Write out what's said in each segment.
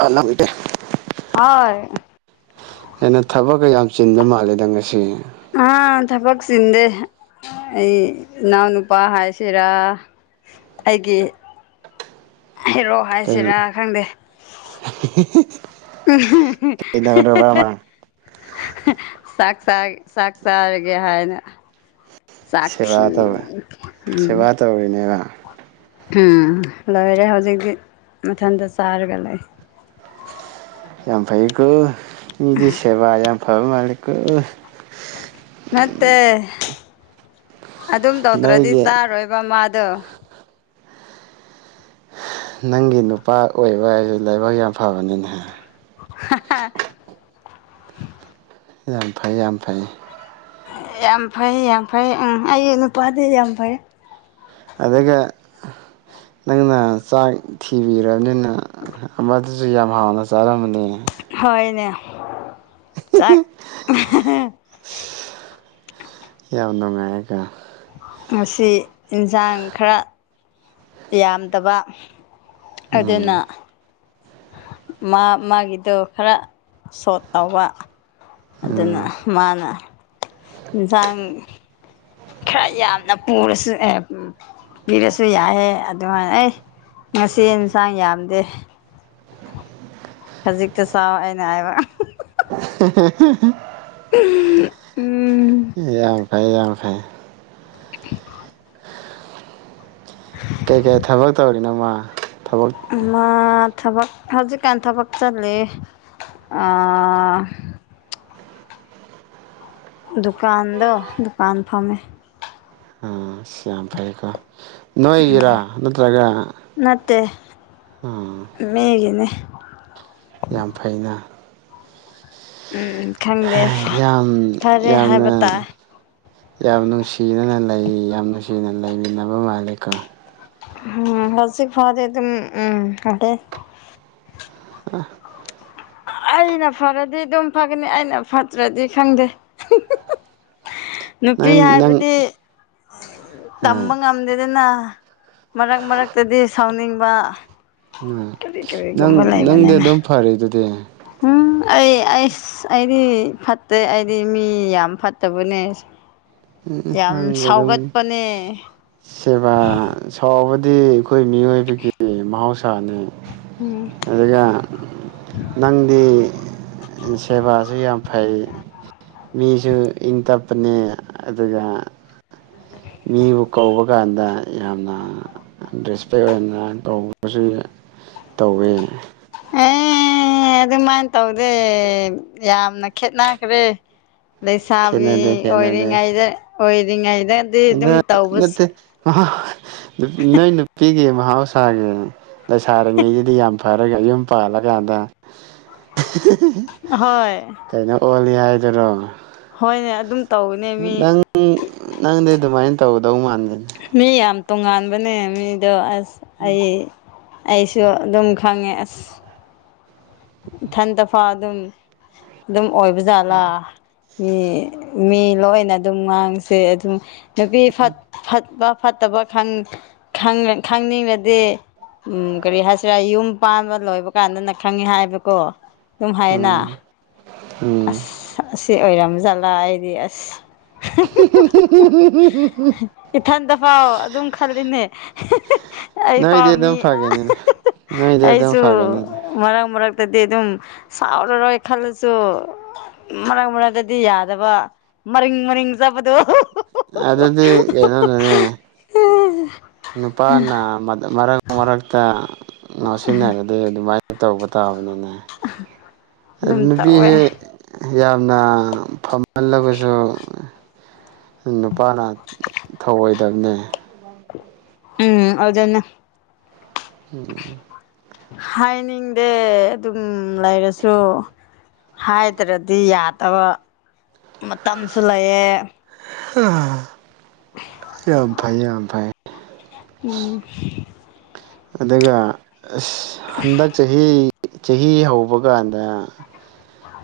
ꯍꯜꯂꯣꯏꯗꯦ ꯍꯣꯏ ꯍꯦꯟꯅ ꯊꯕꯛꯀ ꯌꯥꯝ ꯆꯤꯟꯕ ꯃꯥꯜꯂꯦꯗ ꯉꯁꯤ ꯑꯥ ꯊꯕꯛ ꯆꯟꯗꯦ ꯑꯩ ꯏꯅꯥꯎ ꯅꯨꯄꯥ ꯍꯥꯏꯁꯤꯔꯥ ꯑꯩꯒꯤ ꯍꯦꯔꯣ ꯀꯩ ꯍꯥꯏꯁꯤꯔꯥ ꯈꯪꯗꯦ [inaudible] [unintelligible] ꯎ ꯀꯩꯗꯧꯔꯕ ꯆꯥꯛꯆꯥꯥ ꯆꯥꯛꯆꯔꯒꯦ ꯍꯥꯏꯅ ꯆꯥꯛ ꯊꯤ ꯁꯦꯕꯥ ꯇꯧꯋꯦ ꯎꯝ ꯁꯦꯕꯥ ꯇꯧꯔꯤꯅꯦꯕ ꯎꯝ ꯂꯣꯏꯔꯦ ꯍꯧꯖꯤꯛꯇꯤ ꯃꯊꯟꯇ ꯆꯥꯔꯒ ꯂꯩ ꯌꯥꯝꯐꯩꯌꯦꯀꯣ ꯃꯤꯗꯤ ꯁꯦꯕꯥ ꯌꯥꯝꯐꯕ ꯃꯥꯂꯤꯀꯣ ꯅꯠꯇꯦ ꯑꯗꯨꯝ ꯇꯧꯗ꯭ꯔꯗꯤ ꯅꯣꯏꯒꯤ ꯆꯥꯔꯣꯏꯕ ꯃꯥꯗ ꯗꯣ ꯅꯪꯒꯤ ꯅꯨꯄꯥ ꯑꯣꯏꯕ ꯍꯥꯏꯖꯦ ꯂꯥꯏꯕꯛ ꯌꯥꯝ ꯐꯕꯅꯤꯅꯦ [inaudible] ꯌꯥꯝ ꯐꯩ ꯌꯥꯝ ꯐꯩ ꯌꯥꯝ ꯐꯩ ꯌꯥꯝ ꯐꯩ ꯎꯝ ꯑꯩꯒꯤ ꯅꯨꯄꯥꯗꯤ ꯌꯥꯝ ꯐꯩ ꯑꯗꯨꯒ ꯅꯪꯅ ꯆꯥꯛ ꯊꯤꯕꯤꯔꯕꯅꯦꯅ ꯑꯃꯗꯨꯁꯨ ꯌꯥꯝ ꯍꯥꯎꯅ ꯆꯥꯔꯝꯃꯅꯤ ꯍꯣꯏꯅꯦ ꯆꯥꯛ ꯌꯥꯝ ꯅꯨꯡꯉꯥꯏꯑꯒ ꯉꯁꯤ ꯏꯟꯁꯥꯡ ꯈꯔ ꯌꯥꯝꯗꯕ ꯑꯗꯨꯅ ꯎꯝ ꯃꯥ ꯃꯥꯒꯤꯗꯣ ꯈꯔ ꯁꯣꯠ ꯇꯧꯕ ꯑꯗꯨꯅ ꯎꯝ ꯃꯥꯅ ꯏꯟꯁꯥꯡ ꯈꯔ ꯌꯥꯝꯅ ꯄꯨꯔꯁꯨ ꯑ ꯄꯤꯔꯁꯨ ꯌꯥꯏꯑꯦ ꯑꯗꯨꯃꯥꯅ ꯑꯩ ꯉꯁꯤ ꯏꯟꯁꯥꯡ ꯌꯥꯝꯗꯦ ꯈꯖꯤꯛꯇ ꯆꯥꯎ ꯑꯩꯅ ꯍꯥꯏꯕ [inaudible] ꯎꯝ ꯌꯥꯝ ꯐꯩ ꯌꯥꯝ ꯐꯩ ꯀꯩꯀꯩ ꯊꯕꯛ ꯇꯧꯔꯤꯅꯣꯃꯥ ꯃꯥ ꯊꯕꯛ ꯍꯧꯖꯤꯛꯀꯥꯟ ꯊꯕꯛ ꯆꯠꯂꯤ ꯑꯥ ꯗꯨꯀꯥꯟꯗꯣ ꯗꯨꯀꯥꯟ ꯐꯝꯃꯤ ꯑꯥ ꯑꯁ ꯌꯥꯝ ꯐꯩꯀꯣ ꯅꯣꯏꯒꯤꯔꯥ ꯅꯠꯇ꯭ꯔꯒ ꯅꯠꯇꯦ ꯑꯥ ꯃꯤꯒꯤꯅꯤ ꯌꯥꯝ ꯐꯩꯅꯥ ꯎꯝ ꯈꯪꯗꯦ ꯌꯥꯝ ꯐꯔꯦ ꯍꯥꯏꯕ ꯌꯥꯝꯅ ꯇꯥꯏ ꯌꯥꯝ ꯅꯨꯡꯁꯤꯅꯅ ꯂꯩ ꯌꯥꯝ ꯅꯨꯡꯁꯤꯅ ꯂꯩꯃꯤꯟꯅꯕ ꯃꯥꯜꯂꯦꯀꯣ ꯎꯝ ꯍꯧꯖꯤꯛ ꯐꯥꯎꯗꯤ ꯑꯗꯨꯝ ꯎꯝ ꯂꯩ ꯑꯩꯅ ꯐꯔꯗꯤ ꯑꯗꯨꯝ ꯐꯒꯅꯤ ꯑꯩꯅ ꯐꯠꯇ꯭ꯔꯗꯤ ꯈꯪꯗꯦ [inaudible] ꯅꯨꯄꯤ ꯅꯪ ꯍꯥꯏꯕꯗꯤ ꯑꯥ ꯇꯝꯕ ꯉꯝꯗꯦꯗꯅ ꯃꯔꯛ ꯃꯔꯛꯇꯗꯤ ꯁꯥꯎꯅꯤꯡꯕ ꯑꯥ ꯀꯔꯤ ꯅꯪ ꯀꯔꯤꯒꯨꯝꯕ ꯅꯪꯗꯤ ꯂꯩꯕꯅꯤꯅ ꯑꯗꯨꯝ ꯐꯔꯤꯗꯨꯗꯤ ꯎꯝ ꯑꯩ ꯑꯩꯁ ꯑꯩꯗꯤ ꯐꯠꯇꯦ ꯑꯩꯗꯤ ꯃꯤ ꯌꯥꯝ ꯐꯠꯇꯕꯅꯦ [inaudible] ꯌꯥꯝ ꯅꯪꯁꯦ ꯑꯗꯨꯝ ꯁꯥꯎꯒꯠꯄꯅꯦ ꯁꯦꯕꯥ ꯁꯥꯎꯕ ꯗꯤ ꯑꯩꯈꯣꯏ ꯃꯤꯑꯣꯏ-ꯕꯒꯤ ꯃꯍꯧꯁꯥꯅꯦ ꯑꯗꯨꯒ ꯅꯪꯗꯤ ꯁꯦꯕꯥꯁꯨ ꯌꯥꯝ ꯐꯩ ꯃꯤꯁꯨ ꯏꯪꯇꯞ ꯄꯅꯤ ꯑꯗꯨꯒ ꯃꯤꯕꯨ ꯀꯧꯕ ꯀꯥꯟꯗ ꯌꯥꯝꯅ ꯔꯦꯁꯄꯦꯛ ꯑꯣꯏꯅ ꯇꯧꯕꯁꯨ ꯇꯧꯋꯦ ꯑꯩ ꯑꯦ ꯑꯗꯨꯃꯥꯏꯅ ꯇꯧꯗꯦ ꯌꯥꯝꯅ ꯈꯦꯠꯅꯈ꯭ꯔꯦ ꯂꯩꯁꯥꯕꯤ ꯈꯦꯠꯅꯗꯦ ꯈꯦꯠꯅꯗꯦ ꯑꯣꯏꯔꯤꯉꯩꯗ ꯑꯣꯏꯔꯤꯉꯩꯗꯗꯤ ꯑꯗꯨꯝ ꯇꯧꯕ ꯅꯨ ꯅꯣꯏ ꯅꯨꯄꯤꯒꯤ ꯃꯍꯧꯁꯥꯒꯤ ꯂꯩꯁꯥꯔꯤꯉꯩꯗꯨꯗꯤ ꯌꯥꯝ ꯐꯔꯒ ꯌꯨꯝ ꯄꯥꯜꯂꯀꯥꯟꯗ ꯍꯣꯏ ꯀꯩꯅꯣ ꯑꯣꯜꯂꯤ ꯍꯥꯏꯗꯔꯣ ꯍꯣꯏꯅꯦ ꯑꯗꯨꯝ ꯇꯧꯕꯅꯦ ꯃꯤ ꯅꯪ ꯅꯪꯗꯤ ꯑꯗꯨꯃꯥꯏꯅ ꯇꯧꯒꯗꯧ ꯃꯥꯟꯒꯦꯅꯦ ꯃꯤ ꯌꯥꯝ ꯇꯣꯉꯥꯟꯕꯅꯦ ꯃꯤꯗꯣ ꯑꯁ ꯑꯩ ꯑꯩꯁꯨ ꯑꯗꯨꯝ ꯈꯪꯉꯦ ꯑꯁ ꯏꯊꯟ ꯇꯐꯥ ꯑꯗꯨꯝ ꯑꯗꯨꯝ ꯑꯣꯏꯕꯖꯥꯠꯂꯥ ꯃꯤ ꯃꯤ ꯂꯣꯏꯅ ꯑꯗꯨꯝ ꯉꯥꯡꯁꯦ ꯑꯗꯨꯝ ꯅꯨꯄꯤꯠ ꯐꯠꯄ ꯐꯠꯇꯕ ꯈꯪꯅꯤꯡꯉꯗꯤ ꯎꯝ ꯀꯔꯤ ꯍꯥꯏꯁꯤꯔꯥ ꯌꯨꯝ ꯄꯥꯟꯕ ꯂꯣꯏꯕ ꯀꯥꯟꯗꯅ ꯈꯪꯉꯤ ꯍꯥꯏꯕ ꯑꯗꯨꯀꯣ ꯑꯗꯨꯝ ꯍꯥꯏꯌꯦꯅ ꯎꯝ ꯎꯝ ꯑꯁ ꯑꯁꯤ ꯑꯣꯏꯔꯝꯖꯠꯂꯥ ꯑꯩꯗꯤ ꯑꯁ ꯏꯊꯟꯇꯐꯥꯎ ꯑꯗꯨꯝ ꯈꯜꯂꯤꯅꯦ ꯑꯩ ꯅꯣꯏꯗꯤ ꯄꯥꯝꯃꯤ ꯑꯗꯨꯝ ꯐꯒꯅꯤꯗ ꯅꯣꯏꯗꯤ ꯑꯗꯨꯝ ꯑꯩꯁꯨ ꯐꯒꯅꯤꯗ ꯃꯔꯛ ꯃꯔꯛꯇ ꯗꯤ ꯑꯗꯨꯝ ꯁꯥꯎꯔ ꯔꯦ ꯈꯜꯂꯁꯨ ꯃꯔꯛ ꯃꯔꯛꯇꯗꯤ ꯌꯥꯗꯕ ꯃꯔꯤꯡ ꯃꯔꯤꯡ ꯆꯥꯠꯄꯗꯣ ꯑꯗꯨꯗꯤ ꯀꯩꯅꯣꯅꯥꯅꯦ ꯅꯨꯄꯥꯅ ꯃꯔꯛ ꯃꯔꯛꯇ ꯉꯣꯁꯤꯟꯅꯔꯗꯤ ꯑꯗꯨꯝ ꯑꯗꯨꯃꯥꯏꯅ ꯇꯧꯕ ꯇꯥꯕꯅꯤꯅ ꯑꯗꯨ ꯑꯗꯨꯝ ꯇꯧꯋꯦ ꯅꯨꯄꯤꯁꯦ ꯌꯥꯝꯅ ꯐꯃꯜꯂꯕꯁꯨ ꯅꯨꯄꯥꯅ ꯊꯧꯑꯣꯏꯗꯕꯅꯦ ꯎꯝ ꯑꯗꯨꯅꯤ ꯎꯝ ꯍꯥꯏꯅꯤꯡꯗꯦ ꯑꯗꯨꯝ ꯂꯩꯔꯁꯨ ꯍꯥꯏꯗ꯭ꯔꯗꯤ ꯌꯥꯗꯕ ꯃꯇꯝꯁꯨ ꯂꯩꯌꯦ ꯌꯥꯝ ꯐꯩ ꯌꯥꯝ ꯐꯩ ꯑꯗꯨꯒ ꯑꯁ ꯍꯟꯗꯛ ꯆꯍꯤ ꯆꯍꯤ ꯍꯧꯕ ꯀꯥꯟꯗ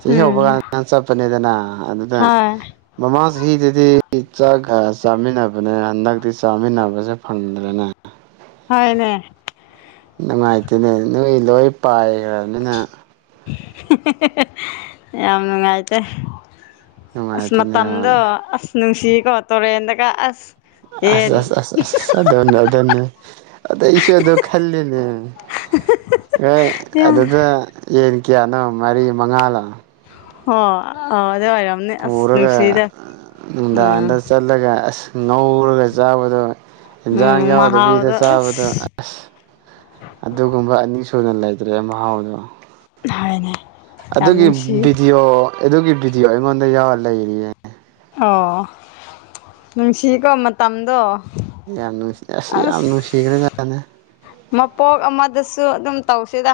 ꯆꯍꯤ ꯍꯧꯕ ꯎꯝ ꯀꯥꯟꯗ ꯆꯠꯄꯅꯦꯗꯅ ꯑꯗꯨꯗ ꯍꯣꯏ ꯃꯃꯥꯡ ꯆꯍꯤꯗꯗꯤ ꯆꯥꯛ ꯀꯥ ꯆꯥꯃꯤꯟꯅꯕꯅꯦ ꯍꯟꯗꯛꯇꯤ ꯆꯥꯃꯤꯟꯅꯕꯁꯦ ꯐꯪꯗ꯭ꯔꯦꯅꯦ ꯍꯣꯏꯅꯦ ꯅꯨꯡꯉꯥꯏꯇꯦꯅꯦ ꯅꯣꯏ ꯂꯣꯏ ꯄꯥꯏꯈ꯭ꯔꯅꯤꯅ ꯌꯥꯝ ꯅꯨꯡꯉꯥꯏꯇꯦ ꯑꯁ ꯅꯨꯡꯉꯥꯏꯇꯦꯅꯦ ꯍꯣꯏ ꯃꯇꯝꯗꯣ ꯑꯁ ꯅꯨꯡꯁꯤꯀꯣ ꯇꯨꯔꯦꯟꯗꯒ ꯑꯁ ꯑꯁ ꯌꯦꯟ ꯑꯁ ꯑꯁ ꯑꯁ ꯑꯗꯨꯅꯤ ꯑꯗꯨꯅꯤ ꯑꯗꯩꯁꯨ ꯑꯗꯨ ꯈꯜꯂꯤꯅꯦ ꯈꯣꯏ ꯑꯗꯨꯗ ꯌꯦꯟ ꯀꯌꯥꯅꯣ ꯃꯔꯤ ꯃꯉꯥꯂꯣ ꯍꯣ ꯑ ꯄꯨꯔꯒ ꯅꯨꯡꯗꯥꯡꯗ ꯎꯝ ꯆꯠꯂꯒ ꯑꯁ ꯉꯧꯔꯒ ꯆꯥꯕꯗꯣ ꯏꯟꯖꯥꯡ ꯎꯝ ꯌꯥꯎꯗꯕꯤꯗ ꯃꯍꯥꯎꯗꯣ ꯆꯥꯕꯗꯣ ꯑꯁ ꯑꯁ ꯑꯗꯨꯒꯨꯝꯕ ꯑꯅꯤꯁꯨ ꯁꯨꯅ ꯂꯩꯇ꯭ꯔꯦ ꯃꯍꯥꯎꯗꯣ ꯍꯣꯢꯅꯦ ꯑꯗꯨꯒꯤ ꯚꯤꯗꯤꯑꯣ ꯑꯗꯨꯒꯤ ꯚꯤꯗꯤꯑꯣ ꯑꯩꯉꯣꯟꯗ ꯌꯥꯎꯔ ꯂꯩꯔꯤꯌꯦ ꯑꯣ ꯅꯨꯡꯁꯤꯀꯣ ꯃꯇꯝꯗꯣ ꯌꯥꯝ ꯅꯨꯡꯁꯤ ꯑꯁ ꯌꯥꯝ ꯅꯨꯡꯁꯤꯈ꯭ꯔꯦ ꯖꯥꯠꯅꯤ ꯃꯄꯣꯛ ꯑꯃꯗꯁꯨ ꯑꯗꯨꯝ ꯇꯧꯁꯤꯗ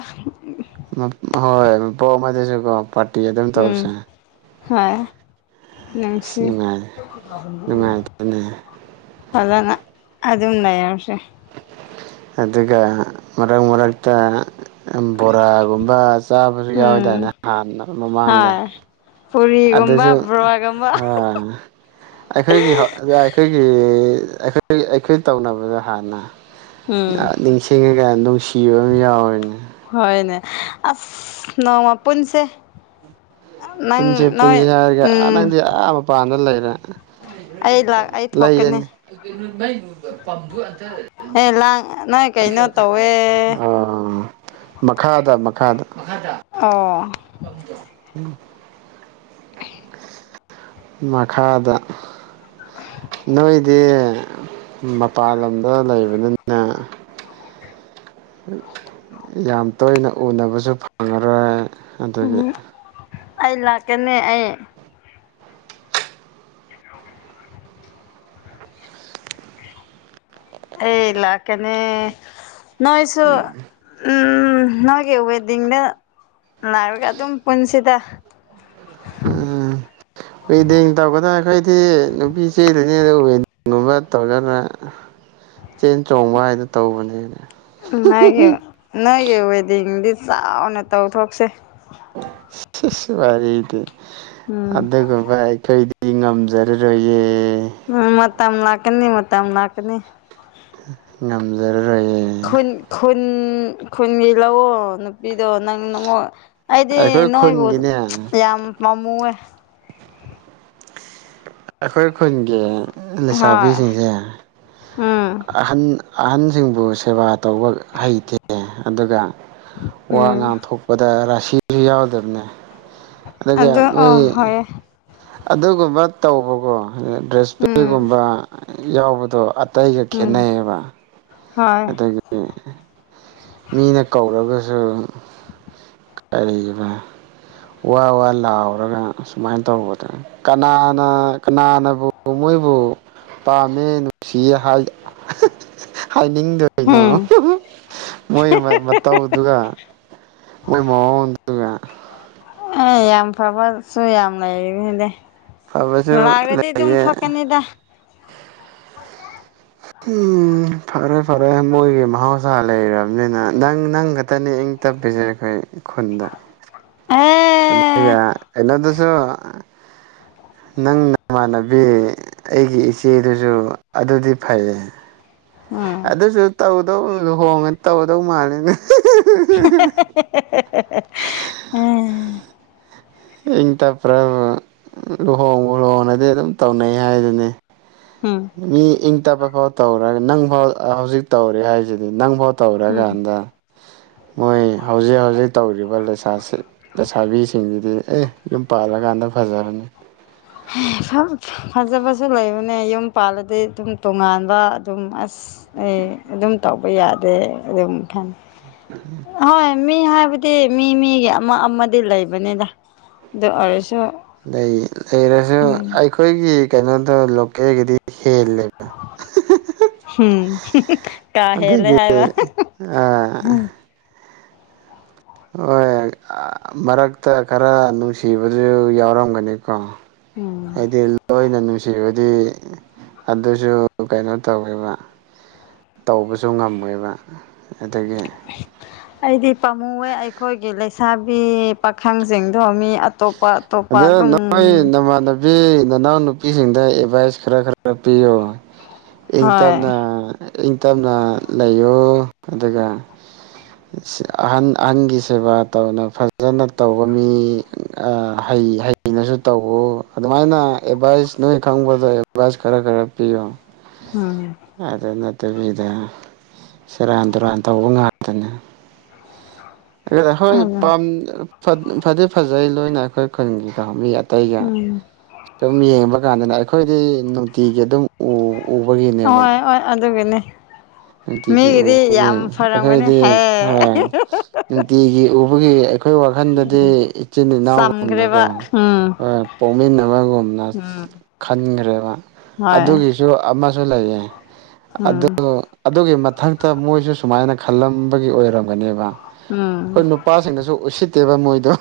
ꯍꯣꯏ ꯃꯄꯣꯛ ꯑꯃꯗꯁꯨꯀꯣ ꯄꯥꯔꯇꯤ ꯑꯗꯨꯝ ꯇꯧꯁꯦ ꯎꯝ ꯍꯣꯏ ꯅꯨꯡꯁꯤ ꯅꯨꯡꯉꯥꯏꯔꯦ ꯅꯨꯡꯉꯥꯏꯇꯦꯅꯦ ꯐꯖꯅ ꯑꯗꯨꯝ ꯂꯩꯔꯁꯦ ꯑꯗꯨꯒ ꯃꯔꯛ ꯃꯔꯛꯇ ꯕꯣꯔꯥꯒꯨꯝꯕ ꯆꯥꯕꯁꯨ ꯌꯥꯎꯋꯦꯗꯥꯏꯅꯦ ꯎꯝ ꯍꯥꯟꯅ ꯃꯃꯥꯡꯗ ꯍꯣꯏ ꯑꯗꯨꯁꯨ ꯄꯨꯔꯤꯒꯨꯝꯕ ꯕꯣꯔꯥꯒꯨꯝꯕ ꯑ ꯑꯩꯈꯣꯏꯒꯤ ꯑꯩꯈꯣꯏꯒꯤ ꯑꯩꯈꯣꯏ ꯑꯩꯈꯣꯏ ꯇꯧꯅꯕꯗ ꯍꯥꯟꯅ ꯎꯝ ꯅꯤꯡꯁꯤꯡꯉꯒ ꯅꯨꯡꯁꯤ ꯀꯤꯕ ꯑꯃ ꯌꯥꯎꯑꯦꯅꯦ ꯍꯣꯏꯅꯦ ꯑꯁ ꯅꯣꯡꯃꯥ ꯄꯨꯟꯁꯦ ꯅꯪ ꯄꯨꯟꯁꯦ ꯅꯣꯏ ꯄꯨꯟꯁꯦ ꯍꯥꯏꯔꯒ ꯑꯥ ꯎꯝ ꯅꯪꯗꯤ ꯑꯥ ꯃꯄꯥꯟꯗ ꯂꯩꯔꯦ ꯑꯩ ꯂꯥꯛ ꯑꯩ ꯊꯣꯛꯀꯅꯤ [unintelligible] ꯍꯦ ꯂꯥꯡ ꯅꯣꯏ ꯀꯩꯅꯣ ꯇꯧꯋꯦ ꯑꯥ ꯃꯈꯥꯗ ꯃꯈꯥꯗ ꯃꯈꯥꯗ ꯑꯣ ꯃꯈꯥꯗ ꯅꯣꯏꯗꯤ ꯃꯄꯥꯟ ꯂꯝꯗ ꯂꯩꯕꯅꯤꯅ ꯌꯥꯝ ꯇꯣꯏꯅ ꯎꯅꯕꯁꯨ ꯐꯪꯉꯔꯣꯏ ꯎꯝ ꯑꯗꯨꯒꯤ ꯑꯩ ꯂꯥꯛꯀꯅꯤ ꯑꯩ ꯑꯩ ꯂꯥꯛꯀꯅꯤ ꯅꯣꯏꯁꯨꯣ ꯎꯝ ꯅꯣꯏꯒꯤ ꯋꯦꯗꯤꯡꯗ ꯂꯥꯛꯔꯒ ꯑꯗꯨꯝ ꯄꯨꯟꯁꯤꯗ ꯎꯝ ꯋꯦꯗꯤꯡ ꯇꯧꯒꯗ꯭ꯔꯥ ꯈꯩꯈꯣꯏꯗꯤ ꯅꯨꯄꯤ ꯆꯦꯗꯅꯤ ꯑꯗꯨ ꯋꯗꯤꯡ ꯒꯨꯝꯕ ꯇꯧꯖꯅ ꯆꯦꯟ ꯆꯣꯡꯕ ꯍꯥꯏꯗꯣ ꯇꯧꯕꯅꯦ ꯅꯣꯏꯒꯤ ꯅꯣꯏꯒꯤ ꯋꯦꯗꯤꯡꯗꯤ ꯆꯥꯎꯅ ꯇꯧꯊꯣꯛꯁꯦ ꯁꯤꯁ ꯋꯥꯔꯤꯔꯤꯗꯤ ꯎꯝ ꯑꯗꯨꯒꯨꯝꯕꯥ [unintelligible] ꯉꯝꯖꯔꯥꯔꯣꯏꯌꯦ ꯃꯇꯝ ꯂꯥꯀꯅꯤ ꯃꯇꯝ ꯂꯥꯀꯅꯤ [unintelligible] ꯈꯨꯟ ꯈꯨꯨꯟ ꯈꯨꯟꯒꯤ ꯂꯩꯑꯣ ꯄꯤꯗꯣ ꯅꯪꯉ ꯑꯩꯗꯤ ꯑꯩꯈꯣꯏ ꯅꯣꯏꯕꯨ ꯈꯨꯟꯒꯤꯅꯦ ꯌꯥꯝ ꯄꯥꯃꯨꯋꯦ ꯑꯩꯈꯣꯏ ꯈꯨꯟꯒꯤ ꯍꯣꯏ ꯂꯩꯁꯥꯕꯤꯁꯤꯡꯁꯦ ꯎꯝ ꯑꯍꯟ ꯑꯍꯟꯁꯤꯡꯕꯨ ꯁꯦꯕꯥ ꯇꯧꯕ ꯍꯩꯇꯦ ꯑꯗꯨꯒ ꯋꯥ ꯎꯝ ꯉꯥꯡꯊꯣꯛꯄꯗ ꯔꯥꯁꯤꯁꯨ ꯌꯥꯎꯗꯕꯅꯦ ꯑꯗꯒꯤ ꯑꯥ ꯑꯗꯨ ꯑ ꯍꯣꯏ [unintelligible] ꯑꯗꯨꯒꯨꯝꯕ ꯇꯧꯕꯀꯣ ꯎꯝ ꯔꯦꯁꯄꯦꯛꯒꯨꯝꯕ ꯌꯥꯎꯕꯗꯣ ꯑꯇꯩꯒ ꯎꯝ ꯈꯦꯠꯅꯩꯌꯦꯕ ꯍꯣꯏ ꯑꯗꯒꯤ ꯃꯤꯅ ꯀꯧꯔꯒꯁꯨ ꯑꯗꯨ ꯀꯩꯕꯥ ꯋꯥ ꯋꯥ ꯂꯥꯎꯔꯒ ꯁꯨꯃꯥꯏꯅ ꯇꯧꯕ ꯀꯅꯥꯅ ꯀꯅꯥꯅꯕꯨ ꯃꯣꯏꯕꯨ ꯄꯥꯝꯃꯦ [unintelligible] ꯅꯤꯡꯗꯣꯏꯅꯣ ꯎꯝ ꯃꯣꯏ ꯃꯇꯧꯗꯨꯒ ꯃꯣꯏ ꯃꯑꯣꯡꯗꯨꯒꯥ ꯑꯦ ꯌꯥꯝ ꯐꯕꯁꯨ ꯌꯥꯝ ꯂꯩꯅꯤꯗ ꯐꯕꯁꯨ ꯂꯥꯛꯔꯗꯤ ꯑꯗꯨꯝ ꯂꯩꯌꯦ ꯐꯀꯅꯤꯗ ꯐꯔꯣꯏ ꯐꯔꯦꯏ ꯃꯣꯏꯒꯤ ꯃꯍꯧꯁꯥ ꯂꯩꯔꯕꯅꯤꯅ ꯅꯪ ꯅꯪ ꯈꯛꯇꯅꯦ ꯏꯪ ꯇꯞꯄꯤꯁꯦ ꯑꯩꯈꯣꯏ ꯈꯨꯟꯗ ꯑꯦ ꯑꯗꯨꯒ ꯀꯩꯅꯣꯗꯁꯨ ꯅꯪ ꯅꯃꯥꯟꯅꯕꯤ ꯑꯩꯒꯤ ꯏꯆꯦꯗꯨꯁꯨ ꯑꯗꯨꯗꯤ ꯐꯩꯌꯦ ꯎꯝ ꯑꯗꯨꯁꯨ ꯇꯧꯗꯧ ꯂꯨꯍꯣꯡꯉꯥꯗꯤ ꯇꯧꯗꯧ ꯃꯥꯜꯂꯤꯅꯦ [unintelligible] ꯎꯝ ꯏꯪ ꯇꯞꯄ꯭ꯔ ꯂꯨꯍꯣꯡ ꯂꯨꯍꯣꯡꯅꯗꯤ ꯑꯗꯨꯝ ꯇꯧꯅꯩ ꯍꯥꯏꯗꯨꯅꯤ ꯎꯝ ꯃꯤ ꯏꯪ ꯇꯞꯄ ꯐꯥꯎ ꯇꯧꯔꯒ ꯅꯪ ꯐꯥꯎ ꯍꯧꯖꯤꯛ ꯇꯧꯔꯦ ꯍꯥꯏꯁꯤꯗꯤ ꯅꯪ ꯐꯥꯎ ꯎꯝ ꯇꯧꯔꯒꯥꯟꯗ ꯃꯣꯏ ꯍꯧꯖꯤꯛ ꯍꯧꯖꯤꯛ ꯇꯧꯔꯤꯕ ꯂꯩꯁꯥꯁꯤ ꯂꯩꯁꯥꯕꯤꯁꯤꯡꯁꯤꯗꯤ ꯑꯦ ꯌꯨꯝ ꯄꯥꯜꯂꯀꯥꯟꯗ ꯐꯖꯔꯅꯤ ꯐ ꯐꯖꯕꯁꯨ ꯂꯩꯕꯅꯦ ꯌꯨꯝ ꯄꯥꯜꯂꯗꯤ ꯑꯗꯨꯝ ꯇꯣꯉꯥꯟꯕ ꯑꯗꯨꯝ ꯑꯁ ꯑꯩ ꯑꯗꯨꯝ ꯇꯧꯕ ꯌꯥꯗꯦ ꯑꯗꯨꯝ ꯈꯅ ꯎꯝ ꯃꯤ ꯍꯥꯏꯕꯗꯤ ꯃꯤ ꯃꯤꯒꯤ ꯑꯃ ꯑꯃꯗꯤ ꯂꯩꯕꯅꯤꯗ ꯑꯗꯨ ꯑꯣꯏꯔꯁꯨ ꯂꯩ ꯂꯩꯔꯁꯨ ꯑꯩꯈꯣꯏꯒꯤ ꯀꯩꯅꯣꯗꯣ ꯂꯣꯀꯦꯜꯒꯤꯗꯤ ꯍꯦ ꯎꯝ ꯀꯥ ꯍꯦꯂꯦ ꯑꯗꯒꯤ ꯍꯥꯏꯕ ꯑꯥ ꯍꯣꯏ ꯃꯔꯛꯇ ꯈꯔ ꯅꯨꯡꯁꯤꯕꯗꯨ ꯌꯥꯎꯔꯝꯒꯅꯤ ꯀ ꯎꯝ ꯍꯥꯏꯗꯤꯂꯣ ꯁꯤꯕꯨꯗꯤ ꯑꯗꯨꯁꯨ ꯀꯩꯅꯣ ꯇꯧꯋꯦꯕ ꯇꯧꯕꯁꯨ ꯉꯝꯃꯣꯏꯕ ꯑꯗꯒꯤ ꯑꯩꯗꯤ ꯄꯥꯝꯃꯨꯋꯦ ꯑꯩꯈꯣꯏꯒꯤ ꯂꯩꯁꯥꯕꯤ ꯄꯥꯈꯪꯁꯤꯡ ꯣꯃꯤ ꯑꯇꯣꯞꯄ ꯑꯇꯣꯞꯄ ꯑꯗꯨꯝ ꯏ ꯅꯅꯥꯎ ꯅꯨꯄꯤꯁꯤꯡꯗ ꯑꯦꯗꯚꯥꯏꯁ ꯈꯔ ꯈꯔ ꯛꯄꯤꯌꯣ ꯏꯪ ꯍꯣꯏ ꯇꯞꯅ ꯏꯪ ꯇꯞꯅ ꯂꯩꯌꯣ ꯑꯗꯨꯒ ꯑꯍꯟ ꯑꯍꯟꯒꯤ ꯁꯦꯕꯥ ꯇꯧꯅ ꯐꯖꯅ ꯇꯧꯕ ꯃꯤ ꯑ ꯍ ꯍꯥꯏ ꯑꯩꯅꯁꯨ ꯇꯧꯎ ꯑꯗꯨꯃꯥꯏꯅ ꯑꯦꯗꯚꯥꯏꯁ ꯅꯣꯏ ꯈꯪꯕꯗ ꯑꯦꯗꯚꯥꯏꯁ ꯈꯔ ꯈꯔ ꯄꯤꯌꯨ ꯎꯝ ꯑꯗ ꯅ ꯠꯇꯕꯤꯗ ꯁꯦꯔꯥꯟ ꯇꯨꯔꯥꯟ ꯇꯧꯕ ꯉꯥꯛꯇꯅꯦ ꯍꯣꯏ ꯑꯗꯨ ꯐꯗꯤ ꯐꯖꯩ ꯂꯣꯏꯅ ꯑꯩꯈꯣꯏ ꯈꯨꯟꯒꯤꯗ ꯌꯥꯦ ꯑꯇꯩꯒ ꯎꯝ ꯁꯨꯝ ꯌꯦꯡꯕ ꯀꯥꯟꯗꯅ ꯑꯩꯈꯣꯏꯗꯤ ꯅꯨꯡꯇꯤꯒꯤ ꯑꯗꯨꯝ ꯎ ꯍ ꯑꯗꯨꯒꯤꯅꯦ ꯅꯨꯡꯇꯤꯒꯤ ꯃꯤꯒꯤꯗꯤ ꯎꯕꯒꯤ ꯌꯥꯝ ꯐꯔꯝꯒꯅꯤ ꯑꯩꯈꯣꯏꯗꯤ ꯍꯦ ꯍꯣꯏ ꯅꯨꯡꯇꯤꯒꯤ ꯎꯕꯒꯤ ꯑꯩꯈꯣꯏ ꯋꯥꯈꯜꯗꯗꯤ ꯏꯆꯤꯟ ꯏꯅꯥꯎꯒꯨꯝꯅꯀꯣ ꯆꯝꯈ꯭ꯔꯦꯕ ꯎꯝ ꯍꯣꯏ ꯄꯣꯛꯃꯤꯟꯅꯕꯒꯨꯝꯅ ꯎꯝ ꯈꯟꯈ꯭ꯔꯦꯕ ꯍꯣꯏ ꯑꯗꯨꯒꯤꯁꯨ ꯎꯝ ꯑꯗꯨꯒꯤ ꯃꯊꯛꯇ ꯃꯣꯏꯁꯨ ꯁꯨꯃꯥꯏꯅ ꯈꯜꯂꯝꯕꯒꯤ ꯑꯣꯏꯔꯃꯦ ꯉꯝꯒꯅꯦꯕ ꯑꯩꯈꯣꯏ ꯎꯝ ꯅꯨꯄꯥꯁꯤꯡꯗꯁꯨ ꯎꯁꯤꯠꯇꯦꯕ ꯃꯣꯏꯗꯣ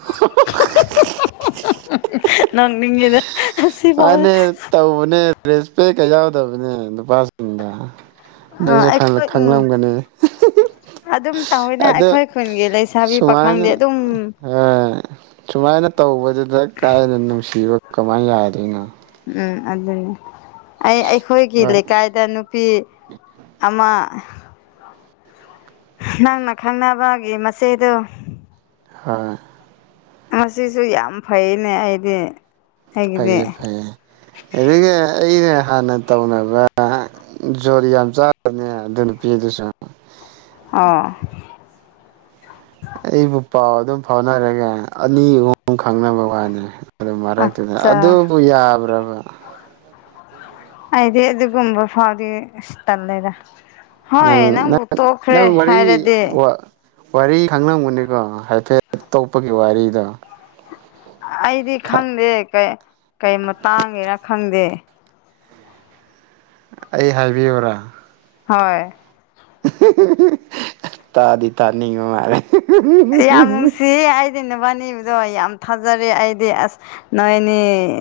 ꯅꯣꯛꯅꯤꯡꯉꯤꯗ ꯑꯁꯤꯐꯥꯎꯗꯤ ꯑ ꯇꯧꯅꯦ ꯔꯦꯁꯄꯦ ꯀꯩ ꯌꯥꯎꯗꯕꯅꯦ ꯅꯨꯄꯥꯁꯤꯡꯗ ꯅꯪꯁꯨ ꯑ ꯑꯩꯈꯣꯏ ꯎꯝ ꯈꯪꯂꯝꯒꯅꯤ ꯑꯗꯨꯝ ꯇꯧꯋꯤꯅ ꯑꯗꯣ ꯑꯩꯈꯣꯏ ꯈꯨꯟꯒꯤ ꯂꯩꯁꯥꯕꯤ ꯁꯨꯃꯥꯏꯅ ꯄꯥꯈꯪꯗꯤ ꯑꯗꯨꯝ ꯍꯣꯏ ꯁꯨꯃꯥꯏꯅ ꯇꯧꯕꯗꯨꯗ ꯀꯥꯏꯅ ꯅꯨꯡꯁꯤꯕ ꯀꯃꯥꯏꯅ ꯌꯥꯗꯣꯏꯅꯣ ꯎꯝ ꯑꯗꯨꯅꯤ ꯑꯩ ꯑꯩꯈꯣꯏꯒꯤ ꯍꯣꯏ ꯂꯩꯀꯥꯏꯗ ꯅꯨꯄꯤ ꯑꯃ ꯅꯪꯅ ꯈꯪꯅꯕꯒꯤꯦ ꯃꯁꯦꯗꯨ ꯍꯣꯏ ꯉꯁꯨ ꯌꯥꯝ ꯐꯩꯅꯦ ꯑꯩꯗꯤ ꯑꯩꯒꯤꯗꯤ ꯐꯩꯌꯦ ꯐꯩꯌꯦ ꯑꯗꯨꯒ ꯑꯩꯅ ꯍꯥꯟꯅ ꯇꯧꯅꯕ ꯖꯣꯔꯤ ꯌꯥꯝ ꯆꯥꯕꯅꯦ ꯑꯗꯨ ꯅꯨꯄꯤ ꯑꯗꯨꯁꯨ ꯑꯣꯥ ꯑꯩꯕꯨ ꯄꯥꯎ ꯑꯗꯨꯝ ꯐꯥꯎꯅꯔꯒꯦ ꯑꯅꯤ ꯑꯍꯨꯝ ꯈꯪꯅꯕ ꯋꯥꯅꯤ ꯑꯗꯨ ꯃꯔꯛꯇꯨꯗ ꯑꯠꯆꯥ ꯑꯗꯨꯕꯨ ꯌꯥꯕ꯭ꯔꯕ ꯍꯥꯏꯗꯤ ꯑꯗꯨꯒꯨꯝꯕ ꯐꯥꯎꯗꯤ ꯇꯜꯂꯦꯗ ꯍꯣꯏ ꯅꯪ ꯅꯪꯕꯨ ꯅꯪ ꯇꯣꯛꯈ꯭ꯔꯦ ꯅꯪ ꯋꯥꯔꯤ ꯍꯥꯏꯔꯗꯤ ꯋꯥꯔꯤ ꯈꯪꯂꯝꯒꯅꯤꯀꯣ ꯍꯥꯏꯐꯦꯠ ꯇꯣꯛꯄꯒꯤ ꯋꯥꯔꯤꯗ ꯑꯩꯗꯤ ꯈꯪꯗꯦ ꯀꯩ ꯃꯇꯥꯡꯒꯦꯔ ꯈꯪꯗꯦ ꯑꯩ ꯍꯥꯏꯕꯤꯌꯨꯔꯥ ꯍꯣꯏ ꯇꯥꯗꯤ ꯇꯥꯅꯤ ꯃꯥꯔꯦ ꯌꯥꯝ ꯅꯨꯡꯁꯤꯌꯦ ꯑꯩꯗꯤ ꯅꯨꯕꯥꯅꯤꯕꯗꯣ ꯌꯥꯝ ꯊꯥꯖꯔꯦ ꯑꯩꯗꯤ ꯑꯁ ꯅꯣꯏꯅꯤ